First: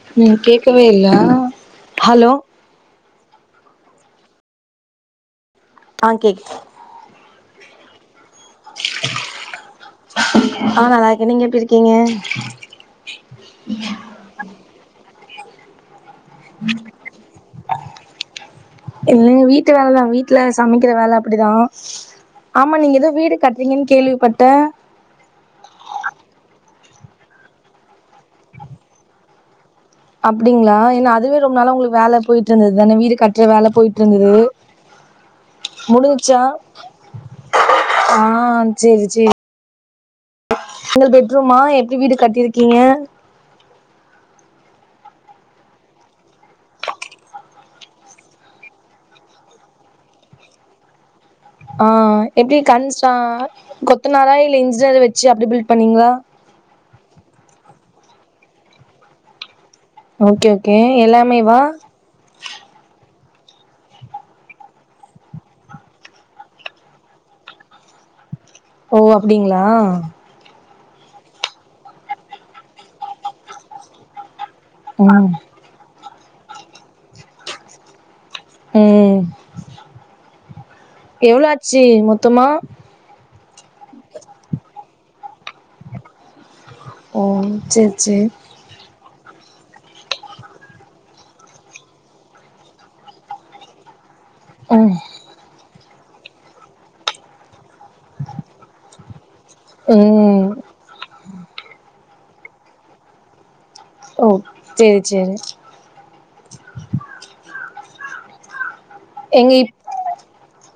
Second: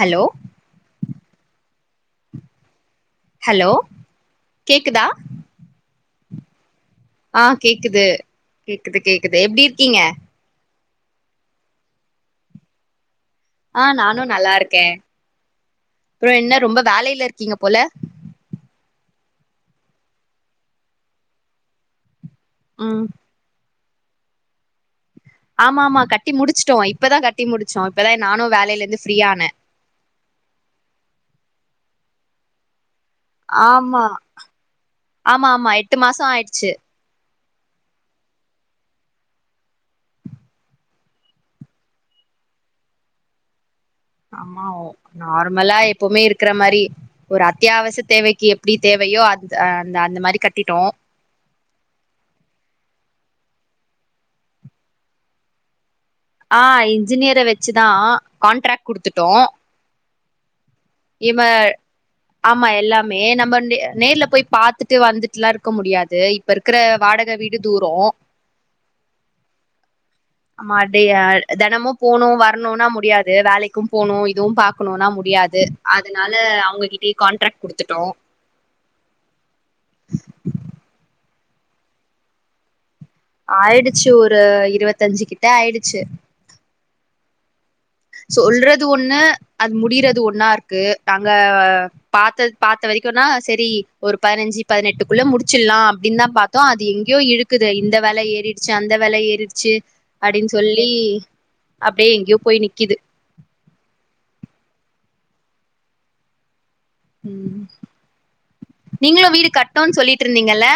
hello ம் கேக்கவே இல்ல ஹலோ ஹலோ கேக்குதா ஆ கேக் ஆ கேக்குது கேக்குது கேக்குது எப்டி இருக்கீங்க ஆ நல்லா இருக்கே நீங்க எப்டி இருக்கீங்க ஆ நானு நல்லாருக்கே அப்புற என்ன ரொம்ப வேலையில இருக்கீங்க போல இல்லங்க வீட்டு வேலதான் வீட்ல சமைக்கிற வேல அப்டிதா ஆமா நீங்க ம் ஏதோ வீடு கட்றீங்கன் கேள்விப்பட்ட ஆமா ஆமா கட்டி முடிச்சுட்டோ இப்பதா கட்டி முடிச்சோ இப்பதா நானு வேலைல இருந்து ஃப்ரீயான அப்டிங்ளா ஏன்னா அதுவே ரொம்ப நாள உங்களுக்கு வேல போயிட்டு இருந்தது தான வீடு கட் டி வேல போயிட்டு ஆமா இருந்தது ஆமா ஆமா எட்டு மாசோ முடிஞ்ச்சா ஆயிடுச்சு ஆ சேரி சேரி சிங்கிள் பெட்ரூமா எப்டி வீடு கட்டிருக்கீங்க ஆமா ஓ நார்மலா எப்பவுமே இருக்கற மாரி ஒரு அத்தியாவசிய தேவைக்கு எப்டி தேவையோ அ அந்த அந்த மாரி கட்டிட்டோ ஆ எப்டி கன்ஸ கொத்துநாரா இல்ல இன்ஜினியர் வச்சு அப்டி பில்ட் பண்ணீங்ளா ஆ இன்ஜினியர வச்சுதா கான்ட்ராக்ட் குடுத்துட்டோ ஓகே ஓகே எல்லாமே இவ வா ஆமா எல்லாமே நம்ம நேர்ல போய் பாத்துட்டு வந்துட்டுலா இருக்க முடியாது இப்ப இருக்கிற வாடக வீடு தூரோ ஓ அப்டிங்ளா ஆமா அப்டியே தெனமு போகணு வரணுனா முடியாது வேலைக்கு போகணு இதுவு பாக் அனுப்புணுனா ம் முடியாது அதனால அவுங்ககிட்டய காண்ட்ராக்ட் குடுத்துட்டோ ம் எவ்ளோ ஆச்சு மொத்தமா ஆயிடுச்சு ஒரு இருவத்தஞ்சு கிட்ட ஆயிடுச்சு ஓ சேர் சேரி சொல்றது ஒண்ணு அது முடியறது ஒன்னா இருக்கு நாங்க பாத்த பாத்த வரைக்குனா செரி ஒரு பதினஞ்சு ம் பதினெட்டுக்குள்ள முடிச்சிட்லா அப்டின்னு தா பாத் மதோ அது எங்கேயோ இழுக்குது இந்த வெல ஏறிடுச்சு அந்த வெல ஏறிடுச்சு ம் அப்டின் சொல்லி அப்டியே எங்கேயோ போய் நிக்குது ஓ செரி செரி ம் நீங்களு வீடு எங்க இப் கட்னுன் சொல்லிட்டு இருந்தீங்கல்ல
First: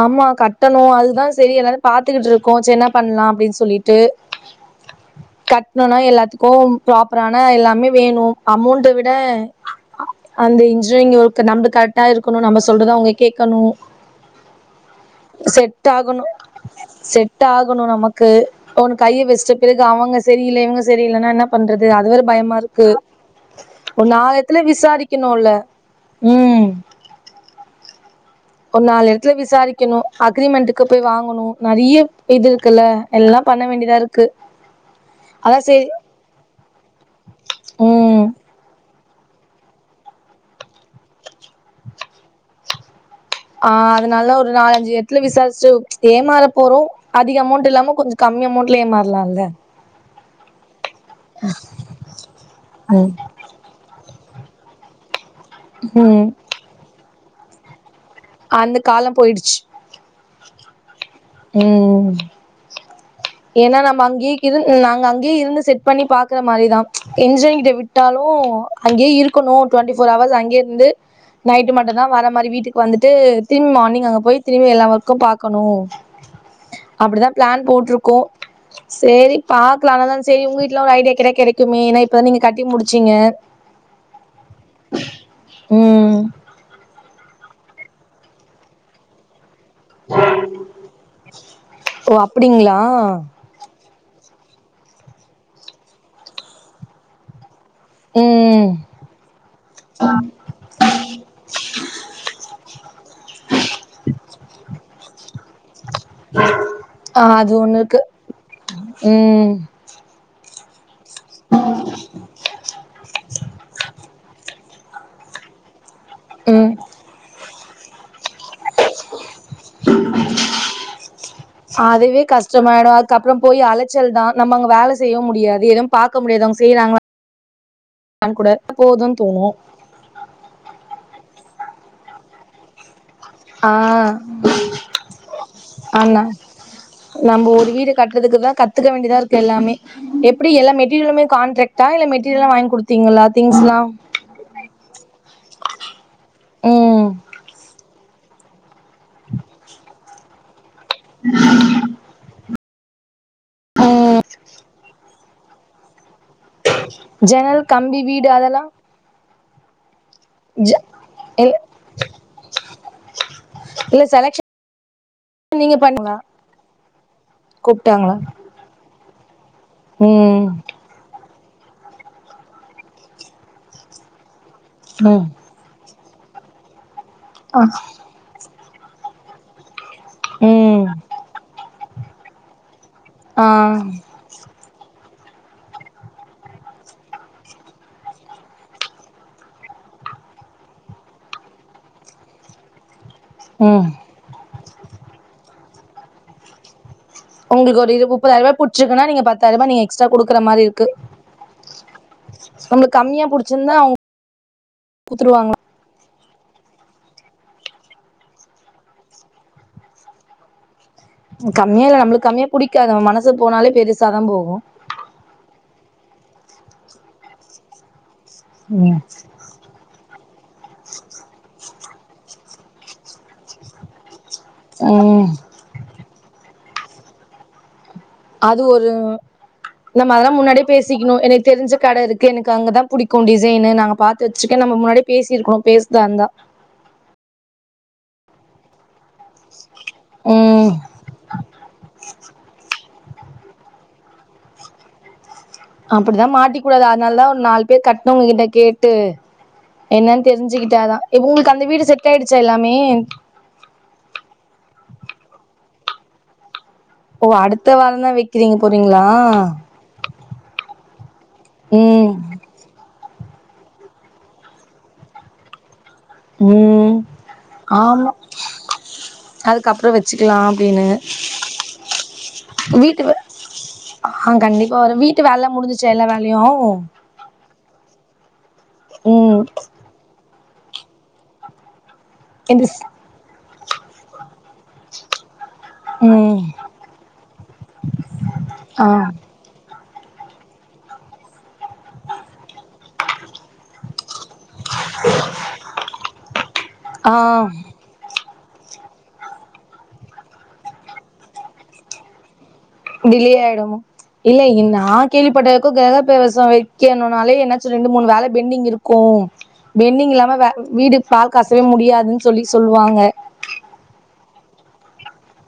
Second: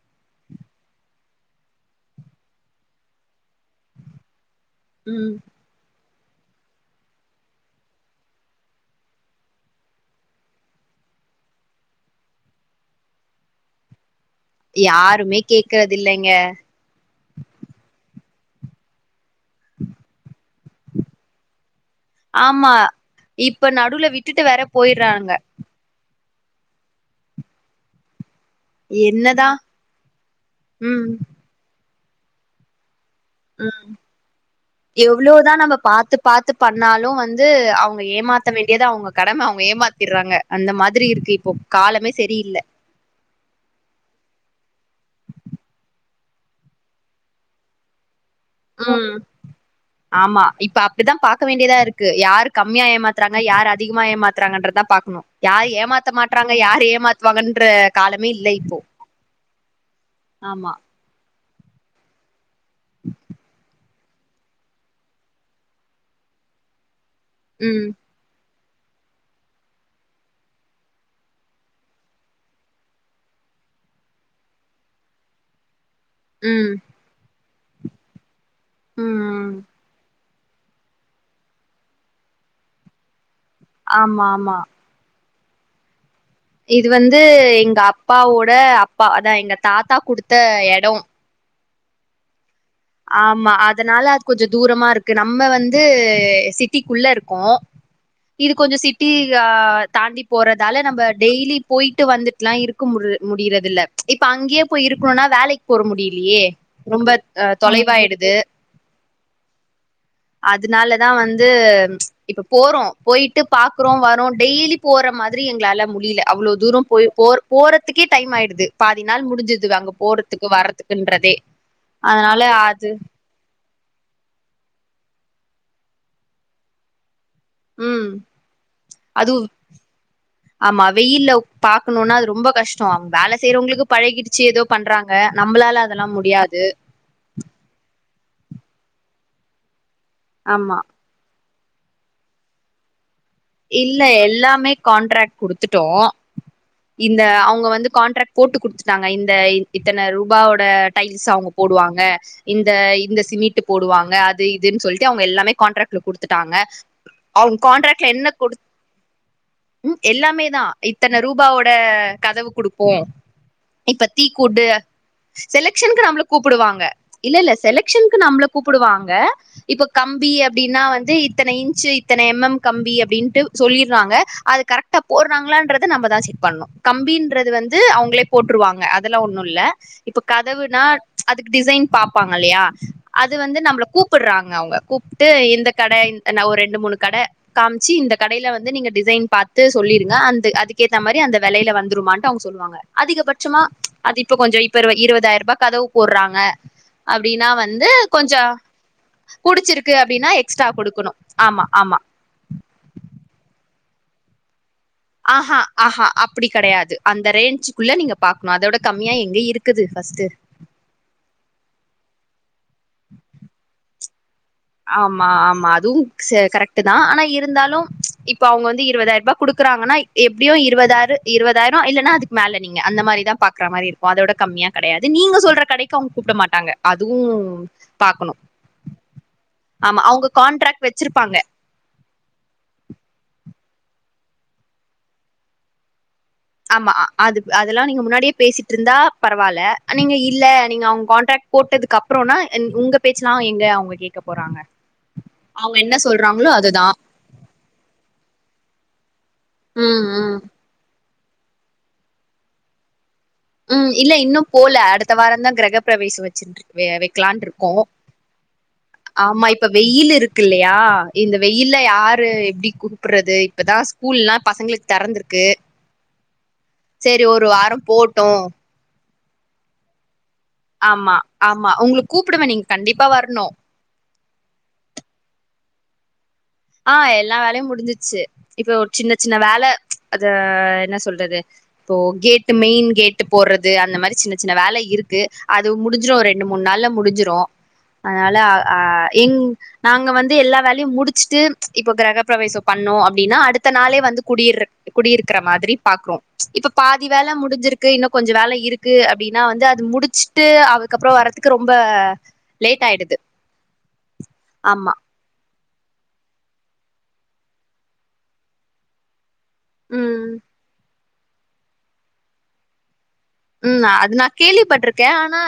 ஆமா கட்டணு அதுதா செரி என்னது பாத்துக்கிட்டு இருக்கோ செ என்ன பண்லா அப்டின் சொல்லிட்டு ம் கட்ணுனா எல்லாத்துக்கு ப்ராப்பரான எல்லாமே வேணு அமௌண்ட விட அந்த இன்ஜினியரிங் ஒர்க் நம்ப கரெக்டா இருக்கணு நம்ம சொல்றத அவுங்க கேட்கணு யார் செட் ஆகணு செட் ஆகணு நமக்கு ஒன்னு கைய வச்சிட்ட பிறகு அவங்க சரியில்ல இவங்க சரியில்லன்னா என்னப் பண்றது அதுவேற பயமா ஆமா இருக்கு இப்ப நடுவுல ஒரு நாலு விட்டுட்டு எடத்துல வேற போயிடுறாங்க விசாரிக்கணுல ம் ஒரு நாலு எடத்துல என்னதா விசாரிக்கணு அக்ரிமெண்ட்டுக்கு போய் ம் வாங்கணு நறைய இது இருக்குல்ல எல்லா பண்ண வேண்டிதா இருக்கு எவ்ளோதா அதா நம்ம செரி பாத்து பாத்து பண்ணாலு வந்து அவுங்க ம் ஏமாத்த வேண்டியது அவுங்க கடம அவுங்க ஏமாத்தடுறாங்க அந்த மாரி இருக்கு இப்போ காலமே சரியில்ல ஆ அதனால ஒரு நாலஞ்சு எடத்துல விசாரிச்சு ஏமாற போறோ அதிக அமௌண்ட்ல இல்லாம கொஞ்சோ கம்மி அமௌண்ட்ல ம் ஏமாறலாம்ல்ல ஆமா இப்ப அப்டிதா பாக்க வேண்டியதா இருக்கு யாரு கம்மியா ம் ஏமாத்தறாங் ஆன யார் அதிகமா ஏமாத்தறாங்கன்ற தா பாக்கணு யார் ஏமாத்த ம் மாற்றாங்க யார் ஏமாற்றுவாங்கன்ற காலமே இல்ல இப்போ அந்த காலம் போயிடுச்சு ஆமா ம் ஏன்னா நம்ம அங்கியே இருந் நாங்க அங்கேயே இருந்து செட் பண்ணி பாக்குற மாரிதா என்ஜினியர்ட்ட ம் விட்டாலு ஓ அங்கேயே இருக்கணு டுவெண்ட்டி ஃபோர் அவர்ஸ் அங்கயே இருந்து நைட்டு மட்டுதா வர மாரி வீட்டுக்கு வந்துட்டு திரும்பி மார்னிங் அங்க போய் திரும்பி எல்லா வொர்க்கு பாக்கணு ம் அப்டிதா பிளான் போட்டிருக்கோ செரி ம் பாக்கலானு தா செரி உங்கிட்டெல்லா ஒரு ஐடியா கேட்டா கிடைக்குமே ஏன்னா இப்பதா நீங்க கட்டி முடிச்சீங்க ஆமா ஆமா ம் இது வந்து எங்க அப்பாவோட அப்பா அதா எங்க தாத்தா குடுத்த எடோ ஓ அப்டிங்களா ம்மா அதனால அ கொஞ்சோ தூரமா இருக்கு நம்ம வந்து சிட்டிக்குள்ள இருக்கோ ம் இது கொஞ்சோ சிட்டி யா தாண்டி போறதால நம்ம டெய்லி போயிட்டு வந்துட்லா இருக் க முடிற முடியறதில் இப்ப அங்கயே போய் இருக்கணும்னா வேலைக்கு போற முடியிலியே ரொம்ப ஒன்னு இருக்கு தொலைவாயிடுது ம் ம் அதனாலதா வந்து இப்ப போறோ போய்ட்டு பாக்குறோ வரோ டெய்லி போற மாரி எங்களால முடியில அவ்வளோ ம் தூரோ போய் போ போறதுக்கே டைம் ஆயிடுது பாதி நாள் முடிஞ்சுதுவே அங்க போறதுக்கு வர்துக்குன்றதே அதனால அது மிச்சமாயிடு அதுக்கப்பறோ போய் அலச்சல் தா நம்ம அவுங்க வேல செய்யவு முடியாது எதுவு பாக்க முடியாது அவுங்க செய்றாங்களா ம் லன்கூட போதுன் தோணு அதுவும் ஆமா வெய்யில்ல பாக்குணுனா அது ரொம்ப கஷ் டோ அவுங்க வேல ஆ செய்றவங்களுக்கு பழகிடுச்சு ஏதோ பண்றாங்க நம்பளால அதெல்லா முடியாது நம்ப ஒரு வீடு கட்டுறதுக்கு தா கத்துக்க வேண்டியதா இருக்கு எல்லாமே எப்டி எல்லா ஆமா மெட்டீரியலுமே கான்ட்ராக்ட் டா இல்ல மெட்டீரியல்லா வாங் குடுத் தீங்களா திங்கஸ் இல்ல எல்லாமே கண்ட்ராக்ட் கொடுத்துட்டோ ம் இந்த அவுங்க வந்து கான்ட்ராக்ட் போட்டு குடுத்து ட்டாங்க இந்த இத்தன ரூபாவோட டைல்ஸ் அவுங்க போடுவா வாங்க இந்த இந்த சிமிட்டு போடுவாங்க ம் அது இதுன்னு சொல்லிட்டு அவுங்க எல்லாமே கான்ட்ராக்ட் [unintelligible] குடுத்துட்டாங்க அவுங்க ஜன்னல் கம்பி கான்ட்ராக்ட்ல என்ன வீடு அதெல்லா ம் எல்லாமேதா ஜ இத்தன இல்ல ரூபாவோட கதவு குடுப்போ இல்ல இப்ப தீ செலக்ஷன் குடு நீங்க செலெக்ஷன்க்கு பண்ணீங்களா நம்ள கூப்புடுவாங்க இல்ல இல்ல கூப்ட்டாங்களா செலக்ஷன்க்கு நம்ள கூப்புடுவாங்க இப்போ கம்பி ம் அப்டினா வந்து இ த்தன இன்ச்சு இத்தன எம் எம் கம்பி அப்டின்ட்டு சொல்லிர்றாங்க அது கரெக்டா ம் போட்றாங்களான்ற து நம்மதா செக் பண்ணூ கம்பீன்றது ஆ வந்து அவுங்ளே போட்ருவாங்க அதலா ஒன்னுல்ல இப்ப கதவுனா ம் அதுக்கு டிசைன் பாப்பாங்க இல்லையா அது வந்து நம்ப்ள கூ ஆ ப்புறாங்க அவுங்க கூப்ட்டு இந்த கட இந் நா ஒரு ரெண்டு மூணு கட காம்ச்சு இந்த கடைல வந்து நீங்க டிசைன் பாத்து சொல்லிருங்க அந்து அதுக்கேத்த மாரி அந்த வெலைல வந்துருமான்ட்டு அவ்ங் சொல்வாங்க அதிகபட்சமா ம் அது இப்போ கொஞ்சோ இப்பருவ இருவதாய்ர்பா கதவு போட்றாங்க அப்டினா உங்களுக்கு வந்து ஒரு இரு கொஞ்சா முப்பதாயிரூபா புடிச்சிருக்குன்னா நீங்க பத்தாயிரூபா நீங்க புடிச்சிருக்கு எக்ஸ்ட்ரா அப்டினா எக்ஸ்ட்ரா குடுக்குணு ஆமா ஆமா நம்ளுக் கம்மியா புடிச்சிர்ந்தா அவு ஆ ஹா ஆ ஹா அப்டி கெடையாது அந்த ரேஞ்சுகுள்ள நீங்க பாக்ணு அதோட கம்மியா எங்க இருக்குது ஃபஸ்ட்டு கம்யால நம்ளுக் கம்யா புடிக்காத மனசு போனாலே பெருசாதா போகு ஆமா ஆமா அதுவு சே கரெக்ட்டுதா ஆனா இருந்தாலு இப்ப அவ்ங்க வந்து இருவதாய்ர்பா குடுக்குறாங்கனா எப்டியு இருவதாரு இருவதாய்ரோ இல்லனா அதுக்கு மேல நீங்க அந்த மாரிதா பாக்றா மாரி இரு கு அதோட கம்மியா கெடையாது ம் நீங்க சொல்ற கடைக்கு அவ்ங் கூப்ட மாட்டாங்க அதுவு பாக்கணு அது ஒரு ஆமா நம்ம அதலா அவங்க முன்னாடியே கான்ட்ராக்ட் பேசிக்கிணு வச்சிருப்பாங்க எனக்கு தெரிஞ்ச கட இருக் கு எனக்கு அங்கதா புடிக்கு டிசைனு நாங்க பாத்து வச்ருக்கே நம்ம முன்னாடியே பேசிருக்குணு பேசஸ்தா இர்ந்தா ஆமா அது அதலா நீங்க முன்னாடியே பேசிட்ருந்தா பரவால்ல நீங்க இல்ல ம் நீங்க அவ்ங் கான்ட்ராக்ட் போட்டதுக்கு அப்றோனா என் உங்க பேச்சுலா எங்க அவ்ங்க கேக்க போறாங்க அவங்க என்ன அப்புடிதா சொல்றாங்களோ மாட்டிக்கூடாது அதுதா அதுனால்தா ஒரு நால் பேர் கட்னவ்ங்க கிட்ட கேட்டு ம் என்னன் ம் தெர்ஞ்சுகிட் டாதா எ உங்ளுக்கு அந்த வீடு செட் ஆய்டுச்சா எல்லாமே ம் இல்ல இன்னு போல அடுத்த வாரந்தான் கிரகப்பிரவேசு வச்சின்ட்ருவே வெக்லான்ட்ருக்கோ போறீங்ளா ஆமா இப்ப வெயில் இருக்கு இல்லையா இந்த வெயில்ல ம் யாரு எப்டி கூ ப்புறது இப்பதா ஸ்கூல்லா பசங்ளுக் தெறந்திருக்கு சேரி ஒரு வாரோ போட்டு அதுக்கப்றோ வச்சுக்குலா ஆமா ஆமா உங்ளு கூப்புடுவே நீங்க் வீட்டு கண்டிப்பா வே வர்ணு ஆ கண்டிப்பா வர வீட்டு வேல்லா முடிஞ்சுசா எல்லா வேல்யு ஆ எல்லா வேலயு முடிஞ்சிச்சு இப்ப ஒரு சின்ன சின்ன ம் வேல அத என்ன சொல்றது இப்போ கேட் எந்து மெயின் கேட் டு போறது அந்த மாரி சின்ன சின்ன வேல இருக்கு அது முடிஞ்சிரு ஒர் ம் ரெண்டு மூண் நாள்ல முடிஞ்சிரு அதுனால அ ஆ இங் நாங்க வந்து எல்லா வேல்யு முடி ச்ட்டு இப்போ கிரகபிரவேசோ பண்ணோ அப்டினா அடுத்த நாளே வந்து குடியிர்ற குடியிருக்கிற மாதிரி பாக்றோ இப்ப பாதி ஆ வேல முடிஞ்சிரு க்கு இன்னு கொஞ்சு வேல இருக்கு அப்டினா வந்து அது முடிச்ட்டு அதுக்கப்றோ வர்றதுக்கு ரொம்ப லேட் ஆயிடுது டிலே ஆய்டுமோ இல்லகின்னா ஆமா கேள்விப்பட்டவர்க்கு கிரகப்பிரவேசோ வைக்கணுனாலே என்னாச்சு ரெண்டு மூணு வேல பெண்டிங் இருக்கு பெண்டிங் ம் இல்லாம வே வீடு பால் காசவே முடியாதுன் சொல்லி சொல்வாங்க ம் நா அது நா கேள்விப்பட்ருக்கே ஆனா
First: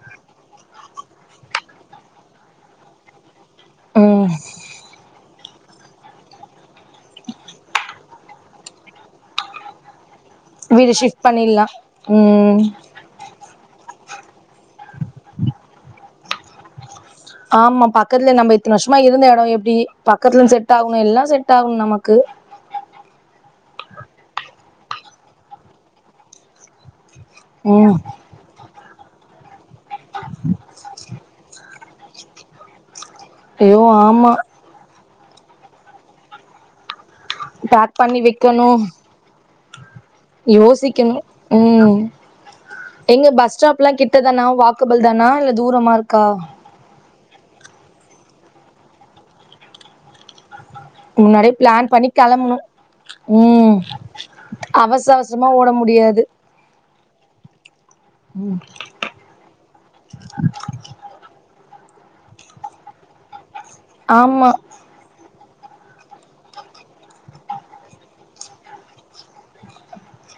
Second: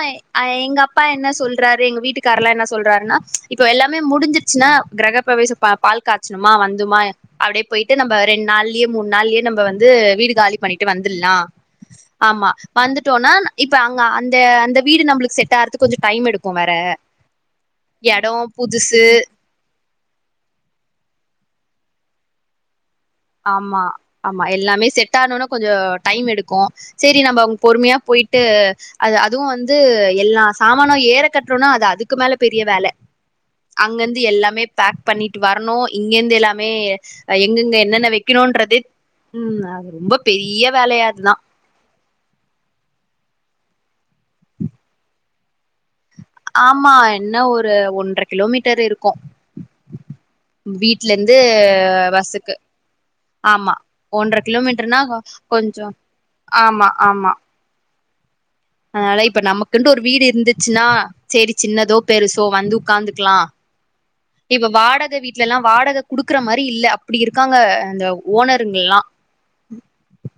அ எங்கப்பா என்ன சொல்றாரு எங்க வீட்டுகார்லா என்ன சொல்றாருனா இப்போ எல்லாமே ம் முடிஞ்சிர்ச்சுனா கிரகபிரவேச பால் காய்ச்சணுமா வந்துமா அப்டியே போய்ட்டு நம்ம ரெண்டு நாள்லயே மூணு நாள்லயே நம்ம வீட காலிப் பண்ணிட்டு வீடு ஷிஃப்ட் வந்துருலாம் பண்ணிடலா ஆமா ம் வந்துட்டோம்னா இப்ப அங்க அந்த அந்த வீடு நம்மளுக்கு செட் ஆறதுக்கு கொஞ்சோ டைம் எடுக்கும் வேற ஆமா எடோ பக்கத்துல நம்ம இத்தன வருஷமா புதுசு இருந்த எடம் எப்டி பக்கத்துல செட் ஆகணும் எல்லா செட் ஆகணும் நமக்கு ஆமா ஆமா எல்லாமே செட் ஆனுன்னு கொஞ்சோ டைம் எடுக்கும் சேரி நம்ம பொறுமையா ம் போய்ட் ட்டு அது அதுவும் வந்து எல்லாம் சாமானும் ஏற கட்றோனா அது அதுக்கு மேல பெரிய வேல ஐயோ அங்கெந்து ஆமா எல்லாமே பேக் பண்ணிட்டு வரணு இங்கெந்து எல்லாமே அ எங்கெங்க பேக் என்னென்ன பண்ணி வெக்கணு வெக்கணுன்றதே ம் அது ரொம்ப பெரிய வேலயா யோசிக்கணு அதுதா ம் எங்க பஸ் ஸ்டாப்லா கிட்டதானா வாக்கபல் தானா இல்ல தூரமா இருக்கா ஆமா என்ன ஒரு ஒன்ற கிலோமீட்டர் இருக்கு வீட்லந்து முன்னாடியே பிளான் பண்ணி பஸ்ஸுக்கு கெளம்பணு ஆமா ம் ஒன்ற கிலோமீட்ருனா அவசர அவசரமா கொஞ்சோ ஆமா ஆமா ம் அனால இப்ப நம்மக்கிண்டு ஒரு வீடு இருந்துச்சுன்னா செரி சின்னதோ பெருசோ வந்து ஒக்காந்துக்லா ஆமா இப்ப வாடக வீ ட்லலா வாடக குடுக்குற மாரி இல்ல அப்டி இருக்காங்க அந்த ஓனருங்கல்லாம்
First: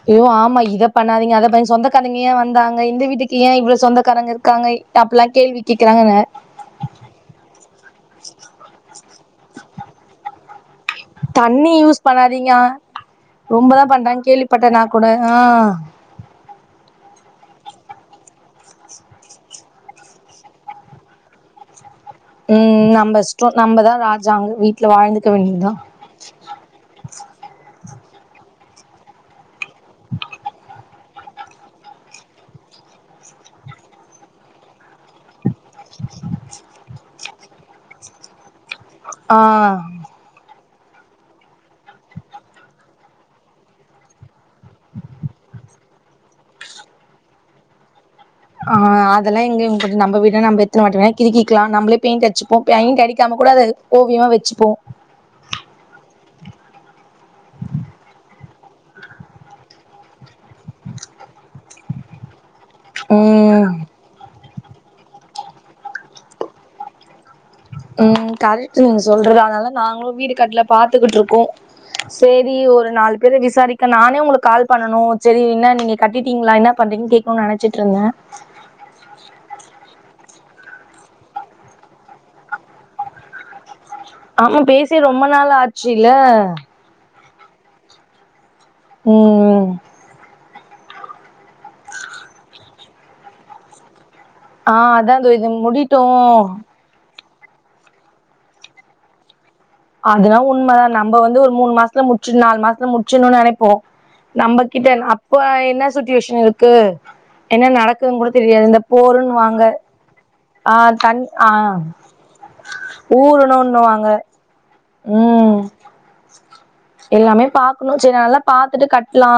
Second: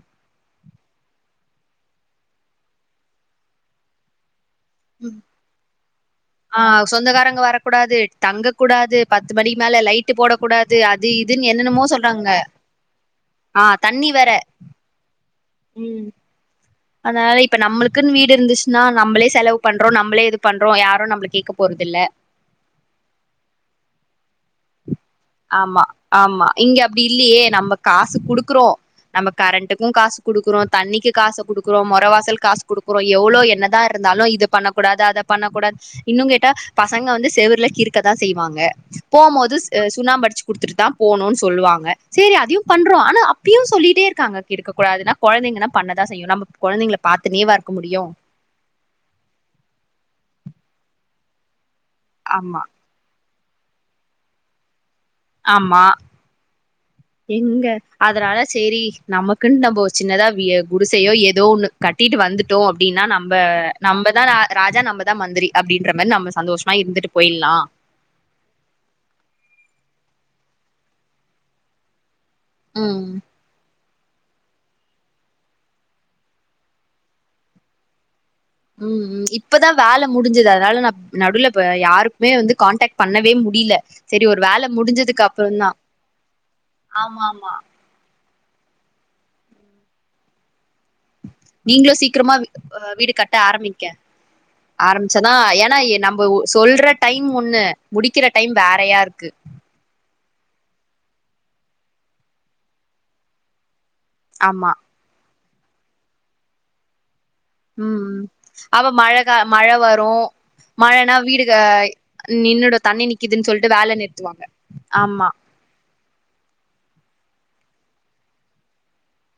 அய்யோ ஆமா இத பண்ணாதீங்க அத பன் சொந்தக்காரங்க ஏ வந்தாங்க இந்த வீட்டுக்கு ஏ இவ்ளோ சொந்தக்காரங்க இரு க்காங்க அப்பிலா கேள்வி கேக்குறாங்கங்க ஆ சொந்தக்காரங்க வரக் கூடாது தங்க கூடாது பத்து மணிக்கு மேல லைட் ட்டு போட கூடாது அது இதுனு தண்ணி என்னெனமோ யூஸ் சொல்றாங்க பண்ணாதீங்க ஆ ரொம்பதா தண்ணி பண்றாங்கன்னு வேற கேள்விப்பட்டேன் நா கூட ஆ அனால இப்ப நம்மளுக்குன்னு வீடு இருந்துச்சுனா நம்ளே செலவு பண்றோ நம்ளே இது பண்றோ யாரு நம்ள கேக்க போறதில்ல ம் நம்ப இஸ்டோ நம்ப தா ராஜாங் வீட்ல வாழ்ந்துக்க வேண்டியதுதா ஆமா ஆமா இங்க அப்டி இல்லியே நம்ப காசு குடுக்குறோ நம்ம கரண்ட்டுக்கு காசு குடுக்குறோ தண்ணிக்கு காசு குடுக்குறோ மொற வாசல் காசு குடுக்குறோ எவ்ளோ என்னத் தா இருந்தாலு இது பண்ணக்கூடாது அத பண்ணக்கூடாது இன்னு கேட்டா பசங்க வந்து செவுருல கிறுக்க தா செய்வாங்க போ ஆ போது எ சுண்ணாம்பு அடிச்சு குடுத்துட்டு தா போன்னு சொல்லுவாங்க சேரி அதயு பண்றோ ஆனா அப்யு சொல்லிட்டேருக்காங்க கிறுக்க கூடாதுன்னா கொழந்தைங்கனா பண்ணதா செய்யு நம்ம கொழந்தைங்கள பாத்துனேவா இருக்க முடியு ஆ அதெல்லா எங்க இவுங்கொஞ்சோ நம்பவீடுனா நம்ப எத்னவாட்டிவேணா கிறிக்கிலா நம்ளே பெயிண்ட்டச்சுப்போ ஆமா பெயிண்ட்டடிக் க்காம கூட அத ஓவியமா வச்சுப்போ ஆமா எங்க அதனால சேரி நமக்குன்னு நம்ப ஒரு சின்னதா வீ ய குடிசயோ ஏதோ ஒன்னு கட்டிட்டு வந்துட்டோ அப்டின்னா நம்ப ம் நம்பதா ரா ராஜா நம்பதா மந்திரி அப்டின்ற மாரி நம்ப சந்தோஷமா இருந்துட்டு போய்ல்லா ம் கரெக்ட்டு நீங்க சொல்றது அதனால நாங்களு வீடு கட்ல பாத்துகிட்டுருக்கோ சேரி ஒரு ம் நாலு பேர விசாரி க்க நானே உங்களுக்கு கால் பண்ணணு சேரி என்ன நீங்க கட்டிட்டீங்களா என்ன பண்றீங்கனு கேக்ணுனு நெனச்சிட்ருந்தே ம் ம் இப்ப தா வேல முடிஞ்சது அதனால நா‌ நடுல இப்ப யாருக்குமே வந்து கான்டக்ட் பண்ணவே முடில சேரி ஒரு ஆமா வேல பேசி ரொம்ப முடிஞ்சதுக்கப்றோ நாள் தா ஆச்சுல்ல ஆமாம்மா ம் ம் நீங்களு சீக்ரமா அ வீடு கட்ட ஆரம்பிங்க ஆ அதா தோ ஆரம்பிச்சாதா இது ஏனா முடிட்டு எ நம்ப சொல்ற டைம் ஒண்ணு முடிக்கிற டைம் வேறயாருக்கு அதுனா உண்ம நம்ப வந்து ஒரு மூணு மாசத்துல முச்சு நாலு மாசத்துல முச்சுணுனு நெனைப்போ ஆமா நம்மகிட்ட என்ன அப்ப என்ன சிச்சுவேஷன் இர்க்கு ம் ம் அப்ப மழக்கா போருன்னுவாங்க மழ வரு ஆ மழனா தண் ஆ வீடுக நின்னுடு தண்ணி நிக்கிதுன் சொல்ட்டு வேல ஊறணுன்னுவாங்க நிற்த்துவாங்க ஆமா ம் எல்லாமே பாக்கணு சேரி நல்லா பாத்துட்டு கட்லா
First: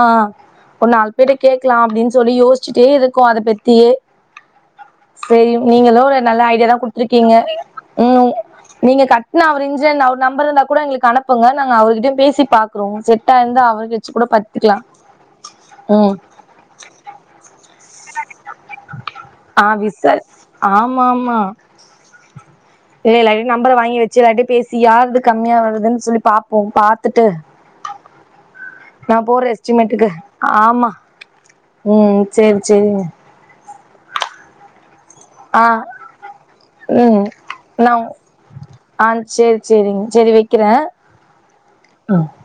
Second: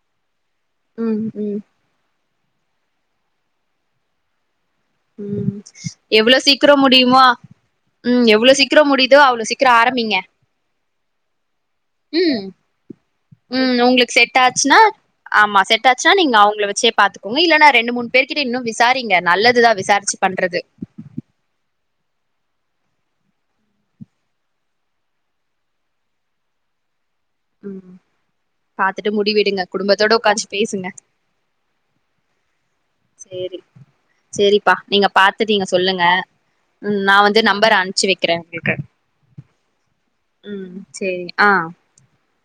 ஒர் நாலு ம் பேர்ட்ட ம் கேக்கலா அப்டின் சொல்லி யோச்சுட்டேரிக்கோ அத பத்தியே சேரி ம் நீங்களு ஒரு எவ்ளோ நல்ல ஐடியா சீக்கிரோ தா முடியுமோ குட்த்துருக்கீங்க ம் எவ்ளோ சீக்கிரோ நீங்க முடியுதோ கட்னா அவ்ளோ அவர் சீக்கிரோ இன்ஜ்ஜின் ஆரம்பிங்க அவுரு நம்பருந்தா கூட எங்ளுக்கு அனுப்புங்க நாங்க அவுருக்கிட் யு பேசி ம் பாக்குறோ செட்டாயிந்தா ம் அவர வெ ச்சு உங்களுக்கு கூட செட் பாத்துக்லா ஆச்சுன்னா ஆமா செட் ஆச்சுனா நீங்க அவுங்கள வெச்சே பாத்துக்கோங்க இல்ல நா ரெண்டு மூணு பேர்கிட்ட இன்னு விசாரிங்க ஆ நல்லதுதா விசா ரிச்சு விசாரி பண்றது ஆமா ஆமா இல்ல எல்லார்கிட்யு நம்பர வாங்கி வெச்சு எல்லார்ட்யு பேசி‌ யாரு து கம்மியா வருதுன் சொல்லி பாப்போ பாத்துட்டு ம் பாத்துட்டு நா போற முடிவெடுங்க குடும்பத்தோட எஸ்டிமேட்டுக்கு உக்காஞ்சி பேசுங்க ஆமா ம் சேரி சேரிங்க சேரி சேரிப்பா நீங்க பாத்து நீங்க ஆ சொல்லுங்க ம் நா வந்து நம்பர் நா அன்ப்ச்சு வெக்கிற உங்களுக்கு ஆ சேரி சேரிங்க ம் செரிங்க அ அ